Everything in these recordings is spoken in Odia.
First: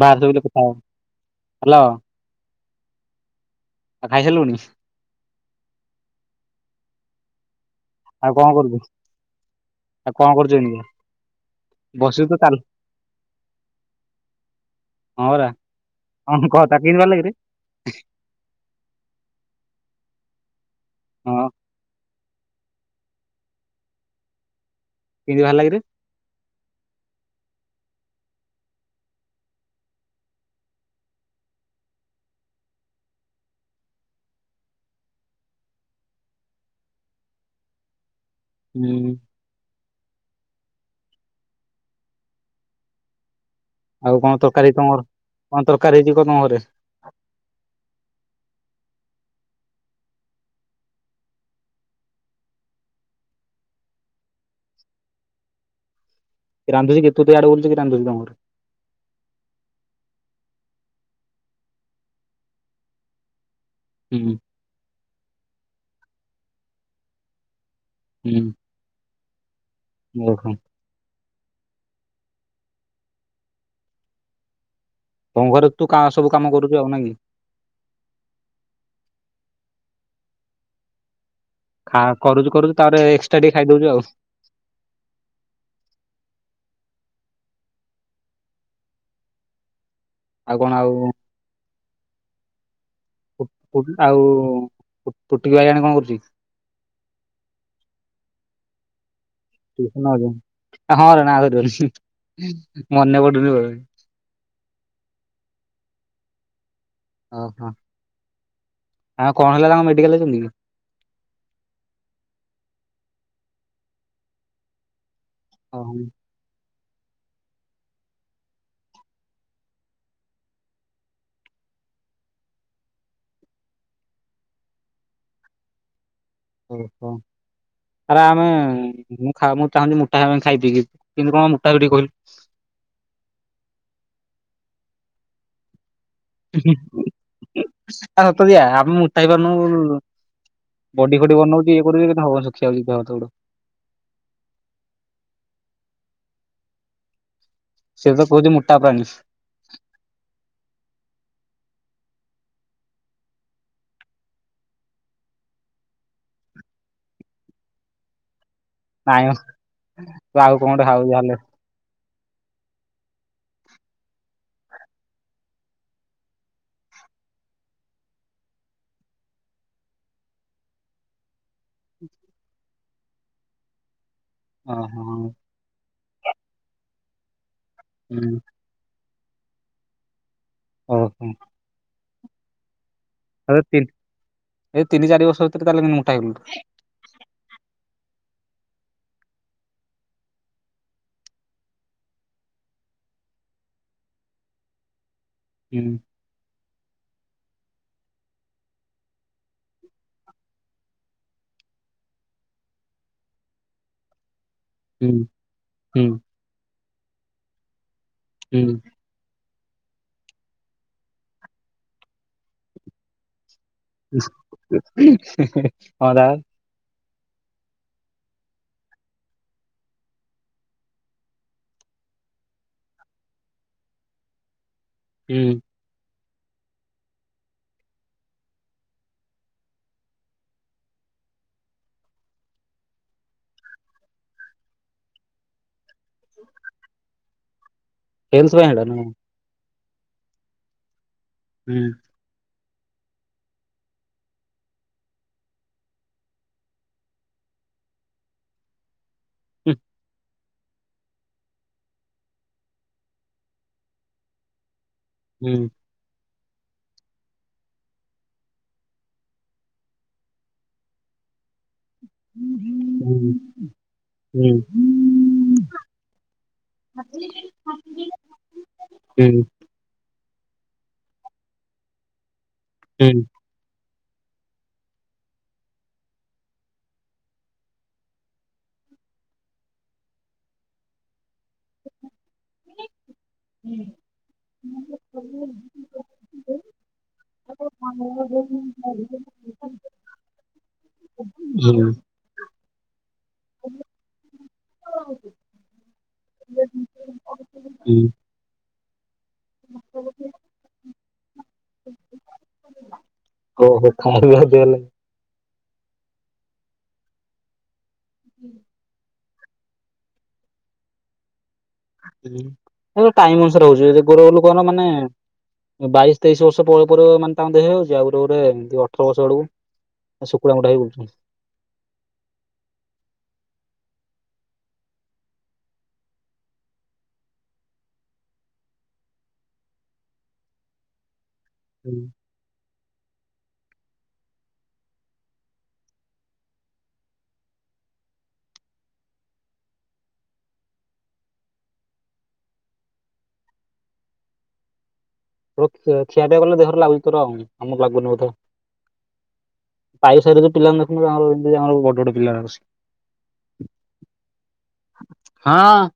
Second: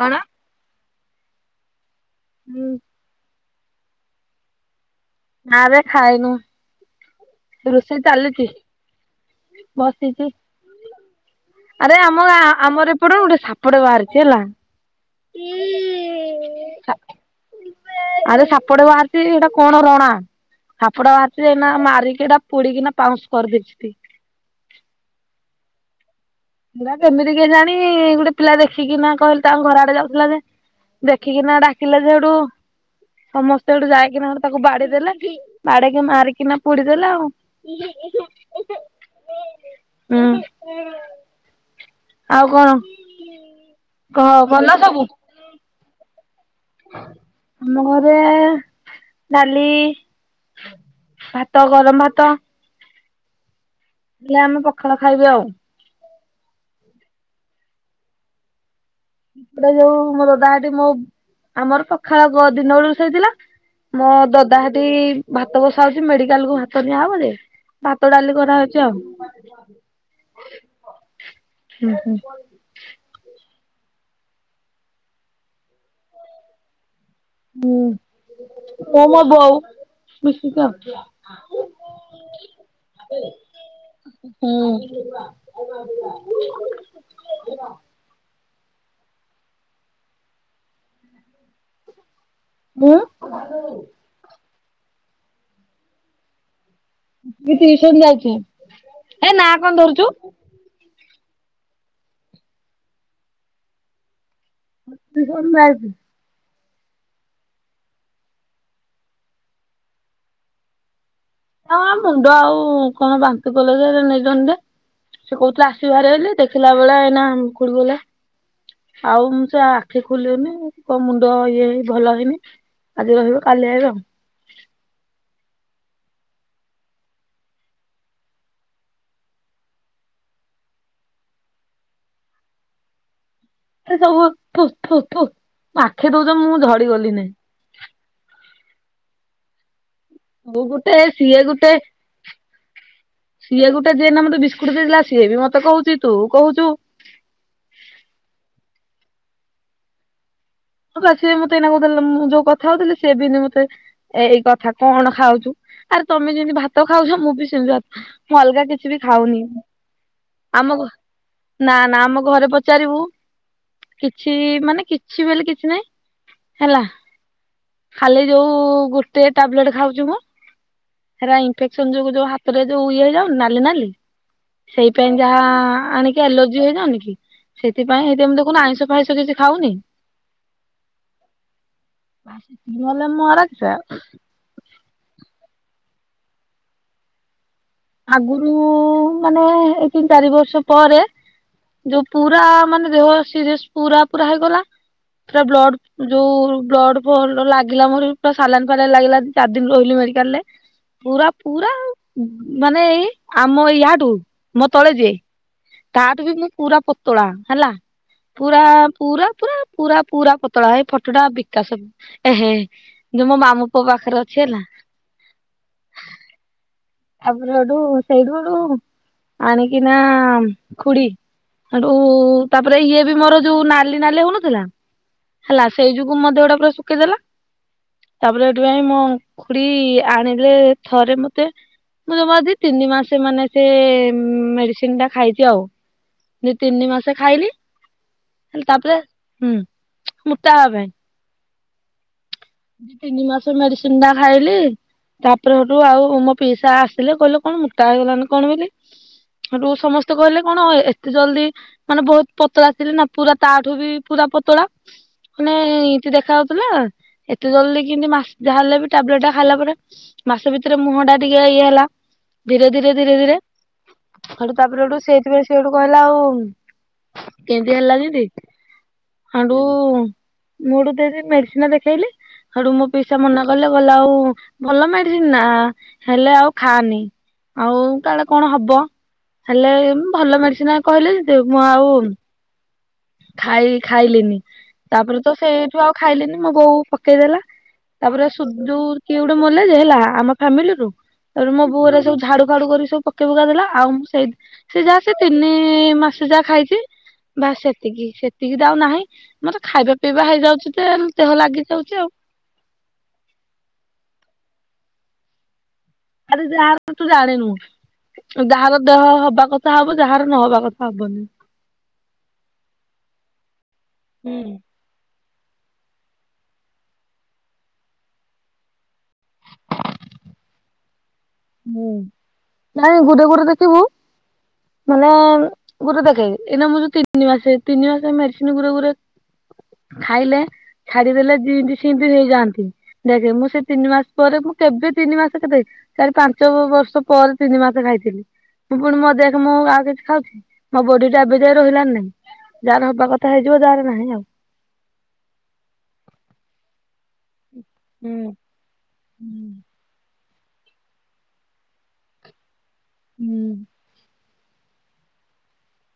କଣ? ସବୁ କଥା [unintelligible] ହାଲୋ ହୁଁ। ଖାଇସାରିଲୁଣି। ନାରେ ଖାଇନୁ। ରୋଷେଇ ଆଉ କଣ ଚାଲଛି। କରୁଛୁ ଆଉ କଣ କରୁଛ ଏମତି? ଆରେ ଆମ ଆମର ଏପଟ ଗୋଟେ ସାପଡ ବାହାରିଛି ହେଲା। ହରା। ଆରେ ସାପଟ ବାହାରିଛି ଏଇଟା କଣ ରଣା। ହାପଡ ହଁ ବାଚନା ମାରିକି ଏଟା ପୋଡିକିନା ପାଉଁଶ କରିଦେଇଛି ଟିକେ କେମିତି ବାହାରିଲା କିରେ। ପରା କେମିତି କି ଜାଣି ଗୋଟେ ପିଲା ଦେଖିକି ନା କହିଲେ ତାଙ୍କ ଘର ଆଡେ ଯାଉଥିଲା ଯେ ଦେଖିକିନା ଡାକିଲେ ଯେଉଠୁ ସମସ୍ତେ ଗଠୁ ଯାଇକିନା ଗେ ତାକୁ ବାଡି ଦେେଲା ବାଡେଇକି ମାରିକିନା ପୋଡି ଦେଲା ଆଉ। ହୁଁ। ହୁଁ। ଆଉ କଣ ଆଉ କହ କଣ ଭଲ ତରକାରୀ ତମ ଘର ସବୁ? କଣ ତରକାରୀବ କ ତମ ଘରେ? ଆମ ଘରେ ଡାଲି ଭାତ ଗରମ ଭାତ। ହେଲେ ଆମେ ପଖାଳ ଖାଇବି ଆଉ। କି ରାନ୍ଧୁଛି କେ ତୁ ତ ଆଡୁ ବୋଲଛ କି ରାନ୍ଧୁଛି। ସେପଟ ଯୋଉ ମୋ ଦଦା ମୋ ଆମର ପଖାଳ ଦିନତଳେ ରୋଷେଇଥିଲା ମୋ ହୁଁ ଦଦାହାଗ୍ଧ୍ଲଭାତ ବସା ହଉଛି ମେଡିକାଲ କୁ ଭାତ ନିଆହବ ଯେ।। ଭାତ ଡାଲି କରାହଉଛି ଆଉ। ଦେଖ ହୁଁ ହୁଁ। ତ ଘରେ ତୁ କା ସବୁ କାମ କରୁଛୁ ଆଉ ନ କି। ହୁଁ କ ମା ବୋଉ ଆଉ ସ୍ତିତିପ୍ରଙ୍ଗ। ଖା କରୁଛୁ କରୁଛୁ ତାପରେ ଏକ୍ସଟ୍ରା ଟିକେ ଖାଇଦଉଛୁ ଆଉ । ଆଉ କଣ ଆଉ। ମୁଁ ଆଉ ଫୁଟିକି ବାରିଲାଣି କଣ କରୁଛି। ଟିଉସନ ଯାଇଛ ହେ ନା କଣ ଟିଉସନ ଧରୁଛୁ। ଯାଉଛି। ହଁ [unintelligible] କ [inaudible] [unintelligible] ଓହୋ ଆଉ କଣ ହେଲା ତାଙ୍କ ମେଡିକାଲ ଯାଇଛନ୍ତି କି? ହଁ ମୁଣ୍ଡ ଆଉ କଣ ବାନ୍ତି କଲେ ଯେ ନେଇଛନ୍ତି। ସେ କହୁଥିଲେ ଆସିବ ଓହୋ ବାହାର ହେଲେ ଦେଖିଲା ବେଳେ ଏଇନା ଖୁଡୀ କହିଲା। ଆଉ ମୁ ସେ ଆଖି ଖୋଲିବନି କଣ ମୁଣ୍ଡ ଇଏ ହେଇ ଭଲ ଲାଗେନି ହେଇନି ଆଜି ରହିବ କାଲି ଆଇବ ଆଉ। ହ [inaudible] ଓହୋ। ଆରେ ଆମେ ମୁଁ ମୁଁ ଚାହୁଁଛି ମୋଟା ହେବାପାଇଁ ଖାଇ ପିଇକି କିଇନ୍ତି କଣ ମୋଟା ହେବି ଟିକେ କହିଲୁ। [inaudible] ଏ ଥୁ ଥୁ ଥୁ ଥୁଆଖେ ଦଉଛ ମୁଁ ଝଡି ଗଲି ନାଇଁ [unintelligible] ହୁଏ ଆମେ ମୁ ଉଠାଇବାରୁନୁ। [unintelligible] ମୁଁ ଗୋଟେ ସିଏ ଗୋଟେ କିନ୍ତୁ ହବନି ଶୁଖିଲା ଯାଉଛି ଦେହ ହାତ ଗୋଡ। ସିଏ ଗୋଟେ ଯିଏ ଏଇନା ବିସ୍କୁଟ ଦେଇଥିଲା ସିଏ ବି ମତେ କହୁଛି ତୁ କହୁଛୁ। ସେ ତ କହୁଛି ମୋଟା ପାଇଁ। ହଁ ତ ସିଏ ମତେଇନା କହୁ ମୁଁ ଯୋଉ କଥା ହଉଥିଲି ସିଏ ବିିନ ମତେ ଏଇ କଥା କଣ ଖାଉଛୁ। [unintelligible] ଆରେ ତମେ ଯେମତି ଭାତ ଖାଉଛ ମୁଁ ବି ସେମିତି ଭାତ ଅଲଗା କିଛି ବି ନାଇଁ ମ ଖାଉନି ତୁ ଆଉ କଣ ଆମ ଗୋଟେ ଖାଉ ଯାହେଲେ ନା ନା ଆମ [inaudible] [unintelligible] [unintelligible] [inaudible] ଘରେ ପଚାରିବୁ କିଛି ମାନେ କିଛି ବୋଲି କି ଛି ନାଇଁ ହେଲା। ଖାଲି ଯୋଉ ଗୋଟେ ଟାବଲେଟ ଖାଉଚି ମୁଁ। ହେରା ଇନଫେକ୍ସନ ଯୋଗୁ ଯୋଉ ହାତରେ ଯୋଉ ଇଏ ହେଇଯାଉ ନାଲି ନାଲି ସେଇପାଇଁ ଓହୋ ଯାହା ଆଣିକି ଆଲର୍ଜି ହେଇଯାଉନି କି ସେଥିପାଇଁ ଏଇ ଯେମିତି ହୁଁ। ଦେଖୁନ ଆଇଁଷ ଫାଇଁ ଷ କିଛି ଖାଉନି। ଓହୋ। [unintelligible] [inaudible] [unintelligible] ଆରାମସେ ତିନ୍ ଏ ତିନି ଚାରି ଦର୍ଷ ଭିତରେ ତାହେଲେ ମୁଁ ମୋଟା ହେଇଗଲି [unintelligible] ଆଗରୁ ମାନେ ଏଇ ତିନି ଚାରି ବର୍ଷ ପରେ ଯୋଉ ପୁରା ମାନେ ଦେହ ସିରିଏସ୍ ପୁରା ପୁରା ହେଇଗଲା। ପୁରା ବ୍ଲଡ ଯୋଉ ବ୍ଲଡ ପ୍ଲଡ ଲାଗିଲା ମୋର ପୁରା ସଲାଇନ ଫାଲାଇନ ଲାଗିଲା ଚାରି ଦିନ ରହିଲି ମେଡିକାଲରେ। ପୁରା ପୁରା ମାନେ ଏଇ ଆମ ୟାଠୁ ମୋ ତଳେ ଯିଏ ହୁଁ ହୁଁ। ତାଠୁ ବି ମୁଁ ପୁରା ପ ତଳା ହେଲା ପୁରା ହୁଁ ପୁରା ପୁରା ପୁରା ପୁରା ପତଳା ହେ ଫଟାଟା ବିକାଶ ଏହେ ଯୋଉ ମୋ ମାମୁଁ ପୁଅ ପାଖରେ ଅଛି ହେଲା [unintelligible] [inaudible] ଆବରଡୁ ସେଇ [unintelligible] ଆଣିକି ନା ଖୁଡି ହେଟୁ ତାପରେ ଇଏ ବି ମୋର ଯୋଉ ନାଲି ନାଲି ହୋଉନଥିଲା ହୁଁ ହେଲା ସେଇ ଯୋଉ କୁ ମୋ ଦେହଟା ପୁରା ଶୁଖେଇ ଦେଲା। ତାପରେ ଏଠୁ ଯାଇଁ ମୋ ଖୁଡି ଆଣିଲେ ଥରେ ମତେ ମୁଁ ଜମା ଦି ତିନି ମାସ ମାନେ ସେ ମେଡିସିନଟା ଖାଇଚି ଆଉ। ଦି ତିନି ମାସେ ଖାଇଲି ହେଲ୍ଥ ପାଇଁ ହେଲେ ହେଇଟା ନା ତାପରେ କଣ? ହୁଁ ମୁଟା ହେବା ପାଇଁ। ହୁଁ। ଦି ତିନି ମାସ ମେଡିସିନ ଟା ଖାଇଲି ତାପରେ ସେଠୁ ଆଉ ମୋ ପିଇସା ଆସିଲେ କହିଲେ କଣ ମୋଟା ହେଇଗଲାନି କଣ ବୋଲି ସେଠୁ ସମସ୍ତେ କହିଲେ କଣ ଏତେ ଜଲଦି ମାନେ ବହୁତ ପତଳା ଥିଲି ନା ପୁରା ତାଠୁ ବି ପୁରା ପତଳା ହୁଁ ମାନେ ଇନ୍ତି ଦେଖା ହାଉଥିଲା ଏତେ ଜଲ୍ଦି କେମିତି ମାସେ ଯାହାହେଲେ ବି ଟାବଲେଟ ଟା ଖାଇଲା ପରେ ମାସ ଭିତରେ ମୁହଁ ଟା ଟିକେ ଇଏ ହେଲା। ଧୀରେ ଧୀରେ ଧୀରେ ଧୀରେ ହୁଁ ହେଠୁ ତାପରେ ହେଠୁ ସେଇଥିପାଇଁ ସେ ହେଠୁ କହିଲା ଆଉ କେମିତି ହେଲା ଯେନ୍ତି ହୁଁ ହେଠୁ ମୁଁ ହେଠୁ ଯେନ୍ତି ମେଡିସିନ ଦେଖେଇଲି ହେଡୁ ମୋ ହୁଁ ପଇସା ମନା କଲେ କହିଲେ ଆଉ ଭଲ ମେଡିସିନ ଟା ହେଲେ ଆଉ ଖାଆନି। ଆଉ କାଳେ କଣ ହବ ହେଲେ ଭଲ ମେଡିସିନ କହିଲେ ଜେତୁ ମୁଁ ଆଉ ଖାଇ ଖାଇଲିନି ତାପରେ ତ ସେଇଠୁ ଆଉ ଖାଇଲିନି ହୁଁ। ମୋ ବୋଉ ଦେଲା ତାପରେ ହୁଁ। ସୁଧୁ କିଏ ଗୋଟେ ମଲେ ଯେ ହେଲା ଆମ ଫ୍ୟାମିଲିରୁ ହେଠୁ ମୋ ବୋଉ ହେରିକା ସବୁ ଝଡୁାଫାଡୁ କରି ସବୁ ପକ କ ପକାଇ ପୁକା ଦେଲା ଆଉ ମୁଁ ସେଇ ସେ ଯାହା ସେ ତିନି ମାସ ଯାହା ଖାଇଚି ବାସ ସେତିକି ହୁଁ। ସେତିକି ତ ଆଉ ନାହିଁ ମତେ ଖାଇବା ପିଇବା ହେଇଯାଉଚି ତେ ଦେହ ଲାଗିଯାଉଚି ଓହୋ ଖାଇବା ଦେଲେ ଆରେ ଯାହାର ତୁ ଜାଣିନୁ ଯାହାର ଦେହ ହବ ବା କଥା ହବ ଯାହାର ନହବା କଥା ହବନି। ସବୁ ଟାଇମ ଅନୁସାରେ ହଉଛି ଯ ଗୋର ହୁଁ। ଲୋକର ମାନେ- ବାଇଶ ତେଇଶି ବର୍ଷ ପରେ ପରେ ମାନେ ତାଙ୍କ ଦେହ ହଉଛି ଆଉ ଗୋଟେ ଏମତି ଅଠର ବର୍ଷ ବେଳକୁ। ଶୁକୁଡ଼ା ମୁୁଠା ବୁ- ହୁଁ ନା ଗୁଟେ ଘୁରେ ଦେଖିବୁ ମାନେ ଗୋଟେ ଦେଖେ ଏଇନା ମୁ ଯୋଉ ତିନି ମାସେ ତିନି ମାସେ ମେରିସିନ ଗୁଟେ ଗୁଟେ ଖାଇଲେ ଛାଡିଦେଲେ ଜିନ୍ତି ହୁଁ। ଶିନ୍ତି ହେଇଯାଆନ୍ତି। ଦେଖେ ମୁଁ ସେ ତିନି ମାସ ପରେ ମୁଁ କେବେ ତିନି ମାସ କେବେ ଚାରି ପାଞ୍ଚ ବ -ବର୍ଷ ପରେ ତିନି ମାସ ଖାଇଥିଲି। ଏ ପୁଣି ମୋ ଦେହଖ ମୁଁ ଆଉ କିଛି ଖାଉଚି, ମୋ ବଡି ଟା ଏବେ ଯାଇ ରହିଲାନି ନାଇଁ, ଯାହାର ହବା କଥା ହେଇଯିବ ଯାହାର ନାହିଁ ଆଉ। ତୋର ଖିଆ ପିଆ କଲେ ଦେହରେ ଲାଗୁ ତୋର ହଉନି, ଆମକୁ ଲାଗୁନି ହୁଁ। ବୋଧେ। ହୁଁ ଖାଇ ସାରି କି ପିଲାଙ୍କୁ ଦେଖନୁ ତାଙ୍କର ଏବେ ଯାଏଁ ନେ ବଡ ବଡ ପିଲାଯାକ ବସି ହୁଁ। ହଁ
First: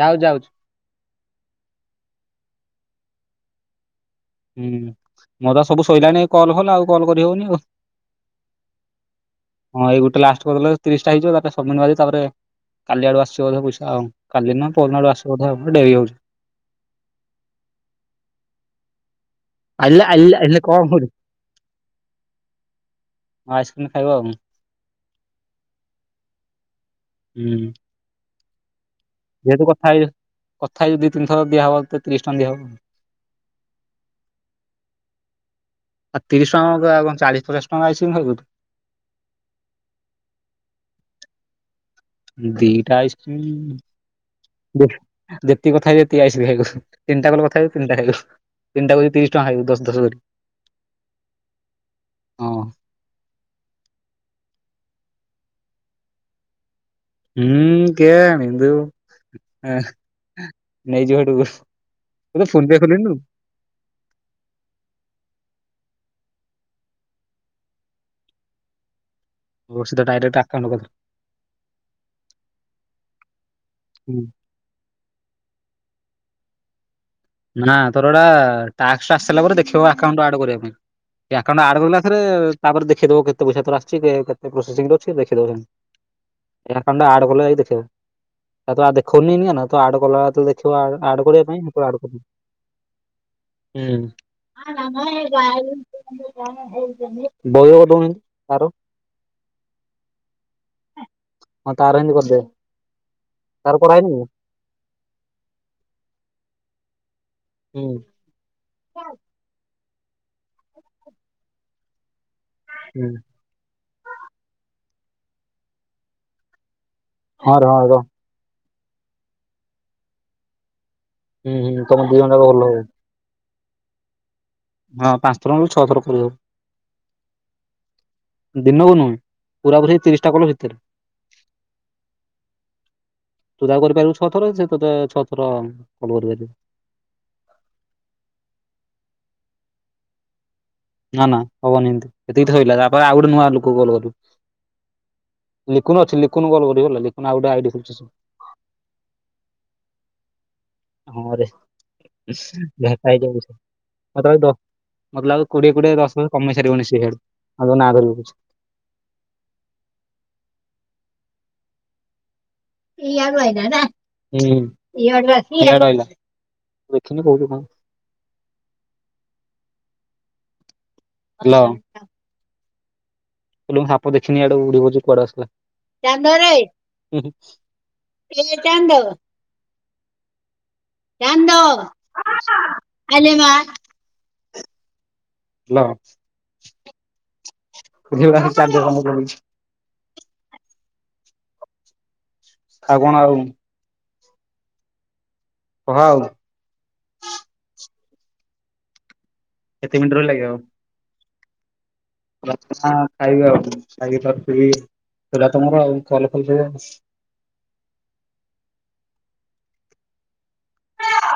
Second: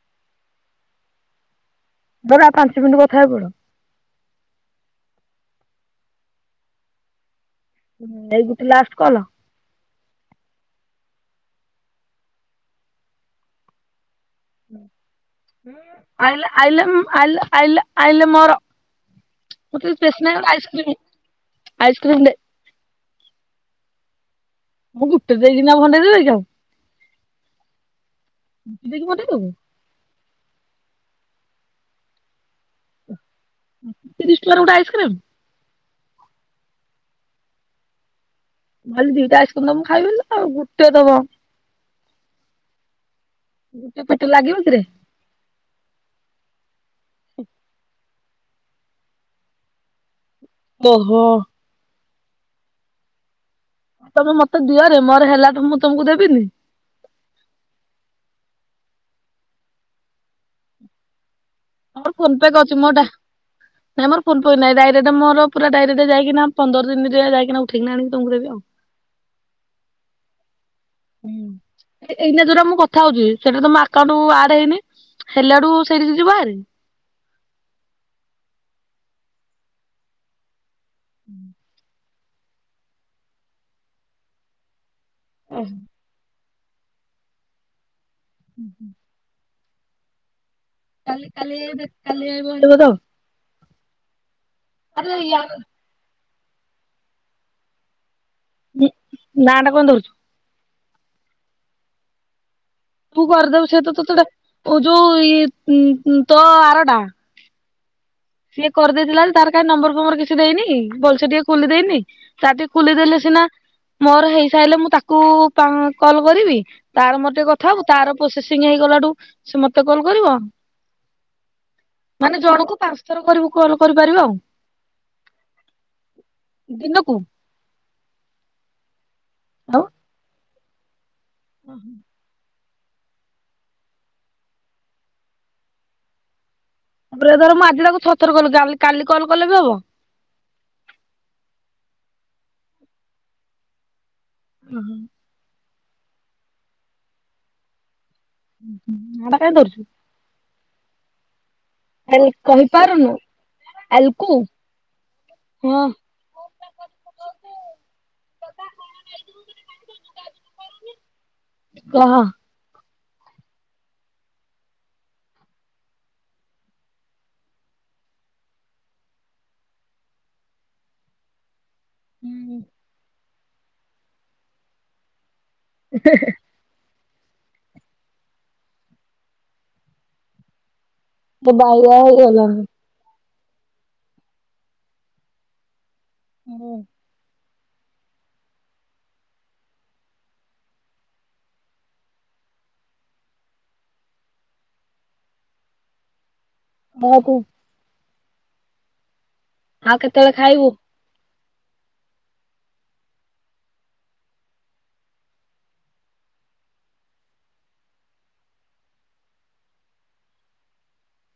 ଯାଉ ଯାଉଚି। ଧ ର ପାଞ୍ଚ ମିନିଟ କଥା ହଇ ପଡ। ହୁଁ ମୋର ତ ସବୁ ଶଇଲାଣି କଲ୍ ଫଲ୍ ଆଉ କଲ୍ କରିହଉନି ଆଉ। ହୁଁ ଏଇ ଗୋଟେ ଲାଷ୍ଟ କଲ? ହଁ ଏଇ ଗୋଟେ ଲାଷ୍ଟ କରିଦେଲେ ତିରିଶଟା ହେଇଯିବ ତାପରେ ସବମିଟ ମାରିକି ତାପରେ କାଲି ଆଡୁ ଆସୁଚି ବୋଧେ ପଇସା ଆଉ। କାଲି ନା ପରଦିନ ଆଡୁ ଆସିବ ବୋଧେ ଆଉ ଡେରି ହୁଁ ହଉଛି ଆଇଲ ଆଇଲ ଆଇଲ ଆଇଲ ଆଇଲ ମୋର ମତେ ଆଇଲ ଆଇଲ ଷ୍ଟେସନାରୀ ଆଇଲ କଣ ଆଇସ୍କ୍ରିମ କରୁ, ଆଇସ୍କ୍ରିମ ଦେ ଆଉ ଆସି ଖାଇବ ଆଉ। ମୁଁ ଗୋଟେ ଦେଇକି ନା ଭଣ୍ଡେଇ ଦେଇଚ? ହୁଁ। ଦେଇକି ଭଣ୍ଡେଇ ଦବୁ ଯେହେତୁ କଥା ହେଇ କଥା ହେଇଯା ଦି ତିନି ଥର ଦିଆହବ ତ ତୋତେ ତିରିଶ ଟଙ୍କା ଦିଆ ହବ। ତିରିଶ ଟଙ୍କାର ଗୋଟେ ଆଇସ୍କ୍ରିମ୍। ଆଉ ତିରିଶ ଟଙ୍କା କଣ ଆ ଚାଳିଶ ପଚାଶ ଟଙ୍କାର ଆଇସକ୍ରିମ ଖାଇବୁ ତୁ? ଭାବଲି ଦିଟା ଆଇସ୍କ୍ରମ ଦବୁ ମୁ ଖାଇବ ବୋଲି ନା ଆଉ ଗୋଟେ ଦବ? ଦିଟା ଆଇସ୍କିମ, ଗୋଟେ ପେଟ ଲାଗିବ କିରେ। ଯେତି ଯେତିକ କଥା ହେ, ସେତିକି ଆଇସକ୍ରି ଖାଇବୂ। ତିନି ଟା କଲ୍ କଥାହବୁ ତିନିଟା ଖାଇବୁ। ତିନିଟା କରି ତିରିଶ ଟଙ୍କା ଖାଇବୁ ଦଶ ଦଶ ଧରି। ଓହୋ। ହଁ। ଆ ତମେ ମତେ ଦିଅରେ ମୋର ହେଲା ଠୁ ମୁଁ ତମକୁ ଦେବିନି? ହୁଁ କେ ଜାଣି ତୁ ନେଇଯିବୁ ସେଠୁ ମୋ ଫୋନ ପେ କରିଚି, ମୋଟା ନାଇ ମୋର ଫୋନ ପେ ନାଇଁ ଡାଇରେକ୍ଟ ମୋର ପୁରା ଡାଇରେକ୍ଟ। ଯାଇକିନା ପନ୍ଦର ଦିନରେ ଯାଇକିନା ଉଠେଇକି ନା ଆଣିକି ତମକୁ ଦେବି ଆଉ। ତୋର୍ଷ ସିଧା ଡାଇରେଟା ହଁ ଏଇ ଏଇନା ଯୋଉଟା ମୁଁ କଥା ହଉଚି ସେଟା ତମ ଆକାଉଣ୍ଟ ଆଡ ହେଇନି। ହେଲା ଆଡୁ ସେଠିକ ଯିବ ଆରି? ନା ତୋର ଗଟା ଟାସ୍କ ଆସି ସାରଲା ପରେ ଦେଖେଇବ ଆକାଉଣ୍ଟ ଆଡ କରିବା ପାଇଁ, ଆକାଉଣ୍ଟ ଆଡ କରିଲା ପାରେ ତାପରେ ଦେଖିଦବ କେତେ ପଇସା ତର ଆଶିଚି କେତେ ପ୍ରୋସେସିଂରେ ଅଛି ଦେଖିଦବ ସେମ ଏ ଆକାଉଣ୍ଟ ଆଡ କଲେ ଯାଇ ଦେଖେଇବ ତ ଆ ତ ଦେଖଉନି ନିଆନ ଏ ତ ଆଡ କଲା ବେଳକୁ ଦେ ଖେଇବ ଆଡ଼ କରିବା ପାଇଁ ସେତେବେଳ ଆଡ଼ କର୍ଦବୁ। ରେ ମିଳିବ ତ? ହୁଁ। ବଉ ର ଦୌନହା ଏ ନାଁଟା କଣ ଦଉଚୁ? ହଁ ତାର ଏମିତି କରିଦେ। ତୁ କରିଦବୁ ତାର ସେ ତ କରାହେଇନି କି? ତଟ ଯୋଉ ଇଏ ଉଁ ଉଁ ତୋ ଆର ଟା। ହୁଁ। ସିଏ କରିଦେଇଥିଲା ତାର କାଁଇ ନମ୍ବର ଫମ୍ବର କିଛି ଦେଇନି, ବଲସେ ଟିକେ ଖୋଲିଦେଇନି। ତାରଟି ଖୋଲିଦେଲେ ସିନା ମୋର ହେଇସାରିଲେ ମୁଁ ତାକୁ ପା କଲ କରିବି? ତାର ମୋର ଟିକେ ହଁ ର କଥା ହଁ ହବୁ, ର ତାର ପ୍ରୋସେସିଂ ହେଇଗଲାଠୁ ସେ ମତେ କଲ୍ କରିବ। ହୁଁ ହୁଁ ତମର ଦୁଇ ଜଣ ମାନେ ଯାକ ଭଲ ଜଣକୁ ହବ। ପାଞ୍ଚ ଥର କରିବୁ କଲ କରିପାରିବ ଆଉ? ହଁ ପାଞ୍ଚ ଥର ନହେଲେ ଛଅଥର କରିହବ, ଦିନକୁ ଦିନକୁ ନୁହେଁ। ପୁରାପୁରୀ ତିରିଶ ଟା କଲ ଭିତରେ। ଅ ହ। ତୁ ଯାହାକୁ କରିପାରିବୁ ଛଅ ଥର, ସେ ତତେ ଛଅଥର କଲ କରିପାରିବ। ତାପରେ ଧର ମୁଁ ଆଜି ତାକୁ ଛଅ ଥର କଲି କାଲି କାଲି କଲ୍ କଲେ ବି ହବ। ନା ନା ହବନି ଏମତି, ଏତିକି ତ ସଇଲା ତାପରେ ଆଉ ଗୋଟେ ନୂଆ ଲୋକକୁ କଲ କରିବୁ। ଓହ। ଲିକୁନ ଅଛି ଲିକୁନକୁ କଲ କରିବୁ ହେଲା, ଲିକୁନ୍ ଆଉ ଗୋଟେ ଆଇ ଡି ଖୋଲିଚି। [unintelligible] ହଁରେ। ଆଲ [unintelligible] କହିପାରୁନୁ ଆଲକୁ ମତେ ଲାଗୁଛ କୋଡିଏ ହଁ କୋଡିଏ ଦଶ କମେଇ ସାରିବନି ସେଇଆଡୁ ଆଉ ନା ଧରିବୁ [unintelligible] [inaudible] କହ। ହୁଁ, ଇଆଡୁ ଆଇଲା। ଦେଖିନି କୋଉଠି କଣ୍। ହ୍ୟାଲୋ। ସାପ ଦେଖିନି ଆଡୁ ଉଡ଼ି କୁଆଡୁ ଆସିଲା? ଏ କନ୍ଦ। ମୋ ଚାନ୍ଦ ବାଇଆ ହେଇଗଲାଣି। ଆଲିମା। ହାଲୋ। ହଁ। ଚାର ଜାଗା [unintelligible] ଠାଗଣ ଆଉ। ହହାଉ। ହ କୁ [unintelligible] କେତେ ଆଉ ମିନିଟ୍ କେତେବେଳେ ଖାଇବୁ? ହଁ ଖାଇବେ ଆଉ ଖାଇିିବ [unintelligible] ହେଲା ତମର ଆଉ କଲ ଫଲ ସବୁ ଆଉ।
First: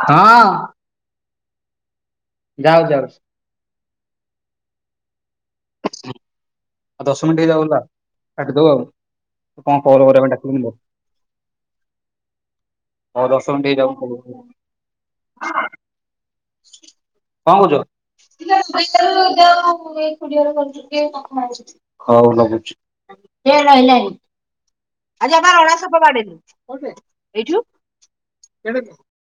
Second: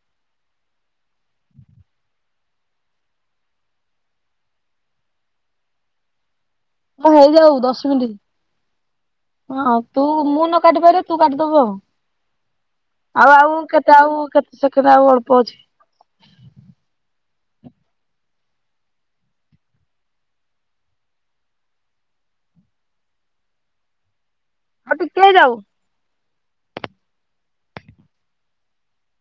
ହଁ ଯାଉ ଯାଉଛି। ଆଉ ହଁ ଦଶ ମିିନିଟ ହେଇ ହେଇଯାଉ ଯାଉ ହେଲା, ଦଶ ମିନିଟ୍। କାଟିଦବୁ ଆଉ। ହଁ କଣ କଲ୍ ତୁ କରିବା ପାଇଁ ମୁଁ ନ ଡାକିଲୁନି ମୋର କାଟି ପାରିଲେ ତୁ କାଟିଦବୁ ଆଉ। ହଉ ଆଉ ଦଶ ଆଉ ମିନିଟ୍ ହେଇଯାଉ କେତେ କଣ ଆଉ କହୁଛ? କେତେ ସେକେଣ୍ଡ ଆଉ ଅଳ୍ପ ଅଛି। କଣ କହୁଛ? ହଉ ଲଗଉଛି। ସେ ରହିଲାଣି। ଆଉ ଟିକେ ଆଜି ଯାଉ। ଆମର ରଣା ସାପ ବାଡେଇଲୁ, ଏଇଠୁ।